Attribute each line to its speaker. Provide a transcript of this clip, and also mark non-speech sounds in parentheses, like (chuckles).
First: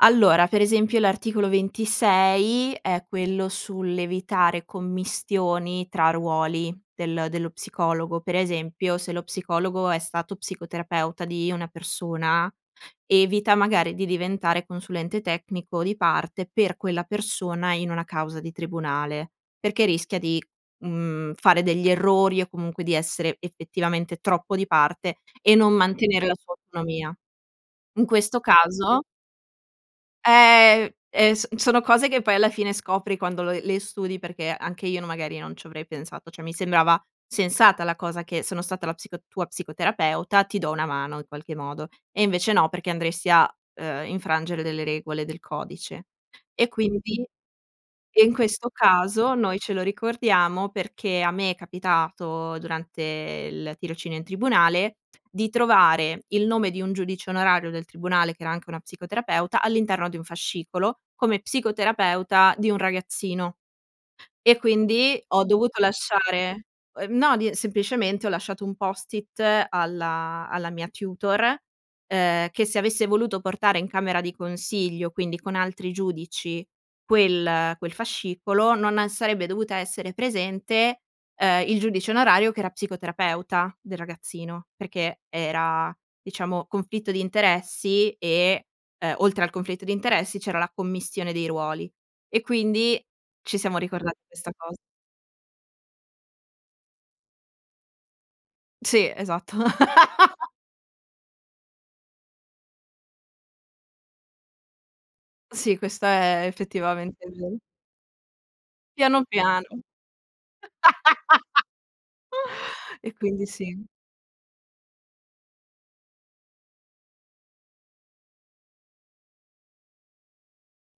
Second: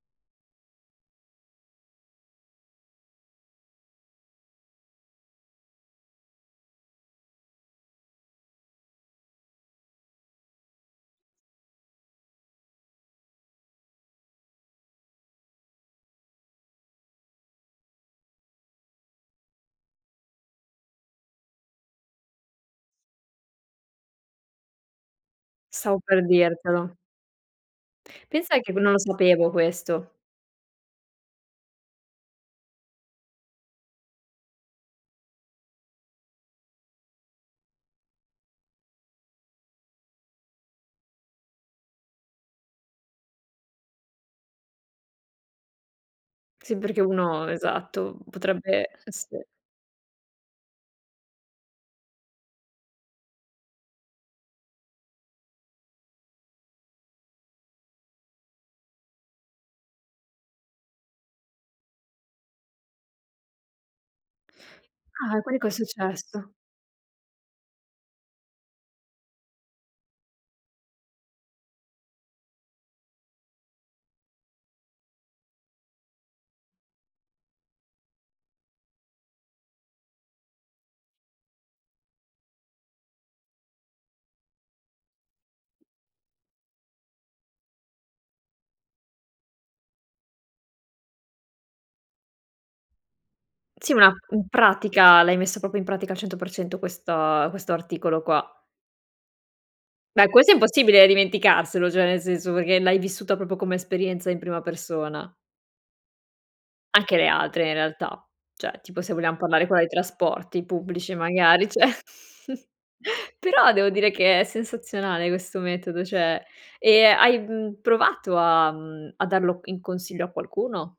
Speaker 1: Allora, per esempio l'articolo 26 è quello sull'evitare commistioni tra ruoli del dello psicologo. Per esempio, se lo psicologo è stato psicoterapeuta di una persona, evita magari di diventare consulente tecnico di parte per quella persona, in una causa di tribunale, perché rischia di, mhmm, fare degli errori o comunque di essere effettivamente troppo di parte, e non
Speaker 2: Stavo per
Speaker 1: mantenere la sua
Speaker 2: dirtelo.
Speaker 1: autonomia. In questo
Speaker 2: Pensa che v non lo
Speaker 1: caso
Speaker 2: sapevo questo.
Speaker 1: Ehm, ehm, so sono cose che poi alla fine scopri quando lo le studi perché anche io n magari non ci avrei pensato, cioè mi sembrava sensata la cosa che: sono stata la psico tua psicoterapeuta ti do una mano in qualche modo. E invece no perché andresti a, ehm, infrangere delle regole del codice. E
Speaker 2: Sì, perché
Speaker 1: quindi
Speaker 2: uno esatto,
Speaker 1: e in questo
Speaker 2: potrebbe
Speaker 1: caso,
Speaker 2: esse
Speaker 1: noi ce lo ricordiamo perché a me è capitato durante il tirocinio in tribunale, di trovare il nome di un giudice onorario del tribunale, che era anche una psicoterapeuta all'interno di un fascicolo, come psicoterapeuta di un ragazzino E quindi
Speaker 2: Ah,
Speaker 1: ho
Speaker 2: quindi
Speaker 1: dovuto
Speaker 2: cos'è successo?
Speaker 1: lasciare, ehm, no, di semplicemente ho lasciato un post-it, alla alla mia tutor, ehm, che se avesse voluto portare in camera di consiglio, quindi con altri giudici, quel quel fascicolo non, ehm, sarebbe dovuta essere presente, ehm, il giudice onorario che era psicoterapeuta del ragazzino, perché era diciamo conflitto di interessi, e, ehm, oltre al conflitto di interessi c'era la commistione dei ruoli, e quindi ci siamo
Speaker 2: Sì, ma una,
Speaker 1: ricordati
Speaker 2: mhmm,
Speaker 1: questa cosa.
Speaker 2: pratica l'hai messa proprio in pratica al 100 % questa questo articolo qua.
Speaker 1: Sì, esatto.
Speaker 2: Beh, questo
Speaker 1: (laughs)
Speaker 2: è impossibile dimenticarselo, cioè nel senso, perché l'hai vissuta, proprio come esperienza in prima persona.
Speaker 1: Sì, questa è
Speaker 2: Anche le
Speaker 1: effettivamente ve
Speaker 2: altre in realtà, cioè tipo se
Speaker 1: Piano
Speaker 2: vogliam
Speaker 1: piano.
Speaker 2: parlare quella dei trasporti pubblici
Speaker 1: (laughs)
Speaker 2: magari, cioè. (chuckles)
Speaker 1: E quindi,
Speaker 2: Però
Speaker 1: sì.
Speaker 2: devo dire che è sensazionale, questo metodo, cioè. Ehm, hai, mhmm, provato a mhmm, a darlo in consiglio a qualcuno?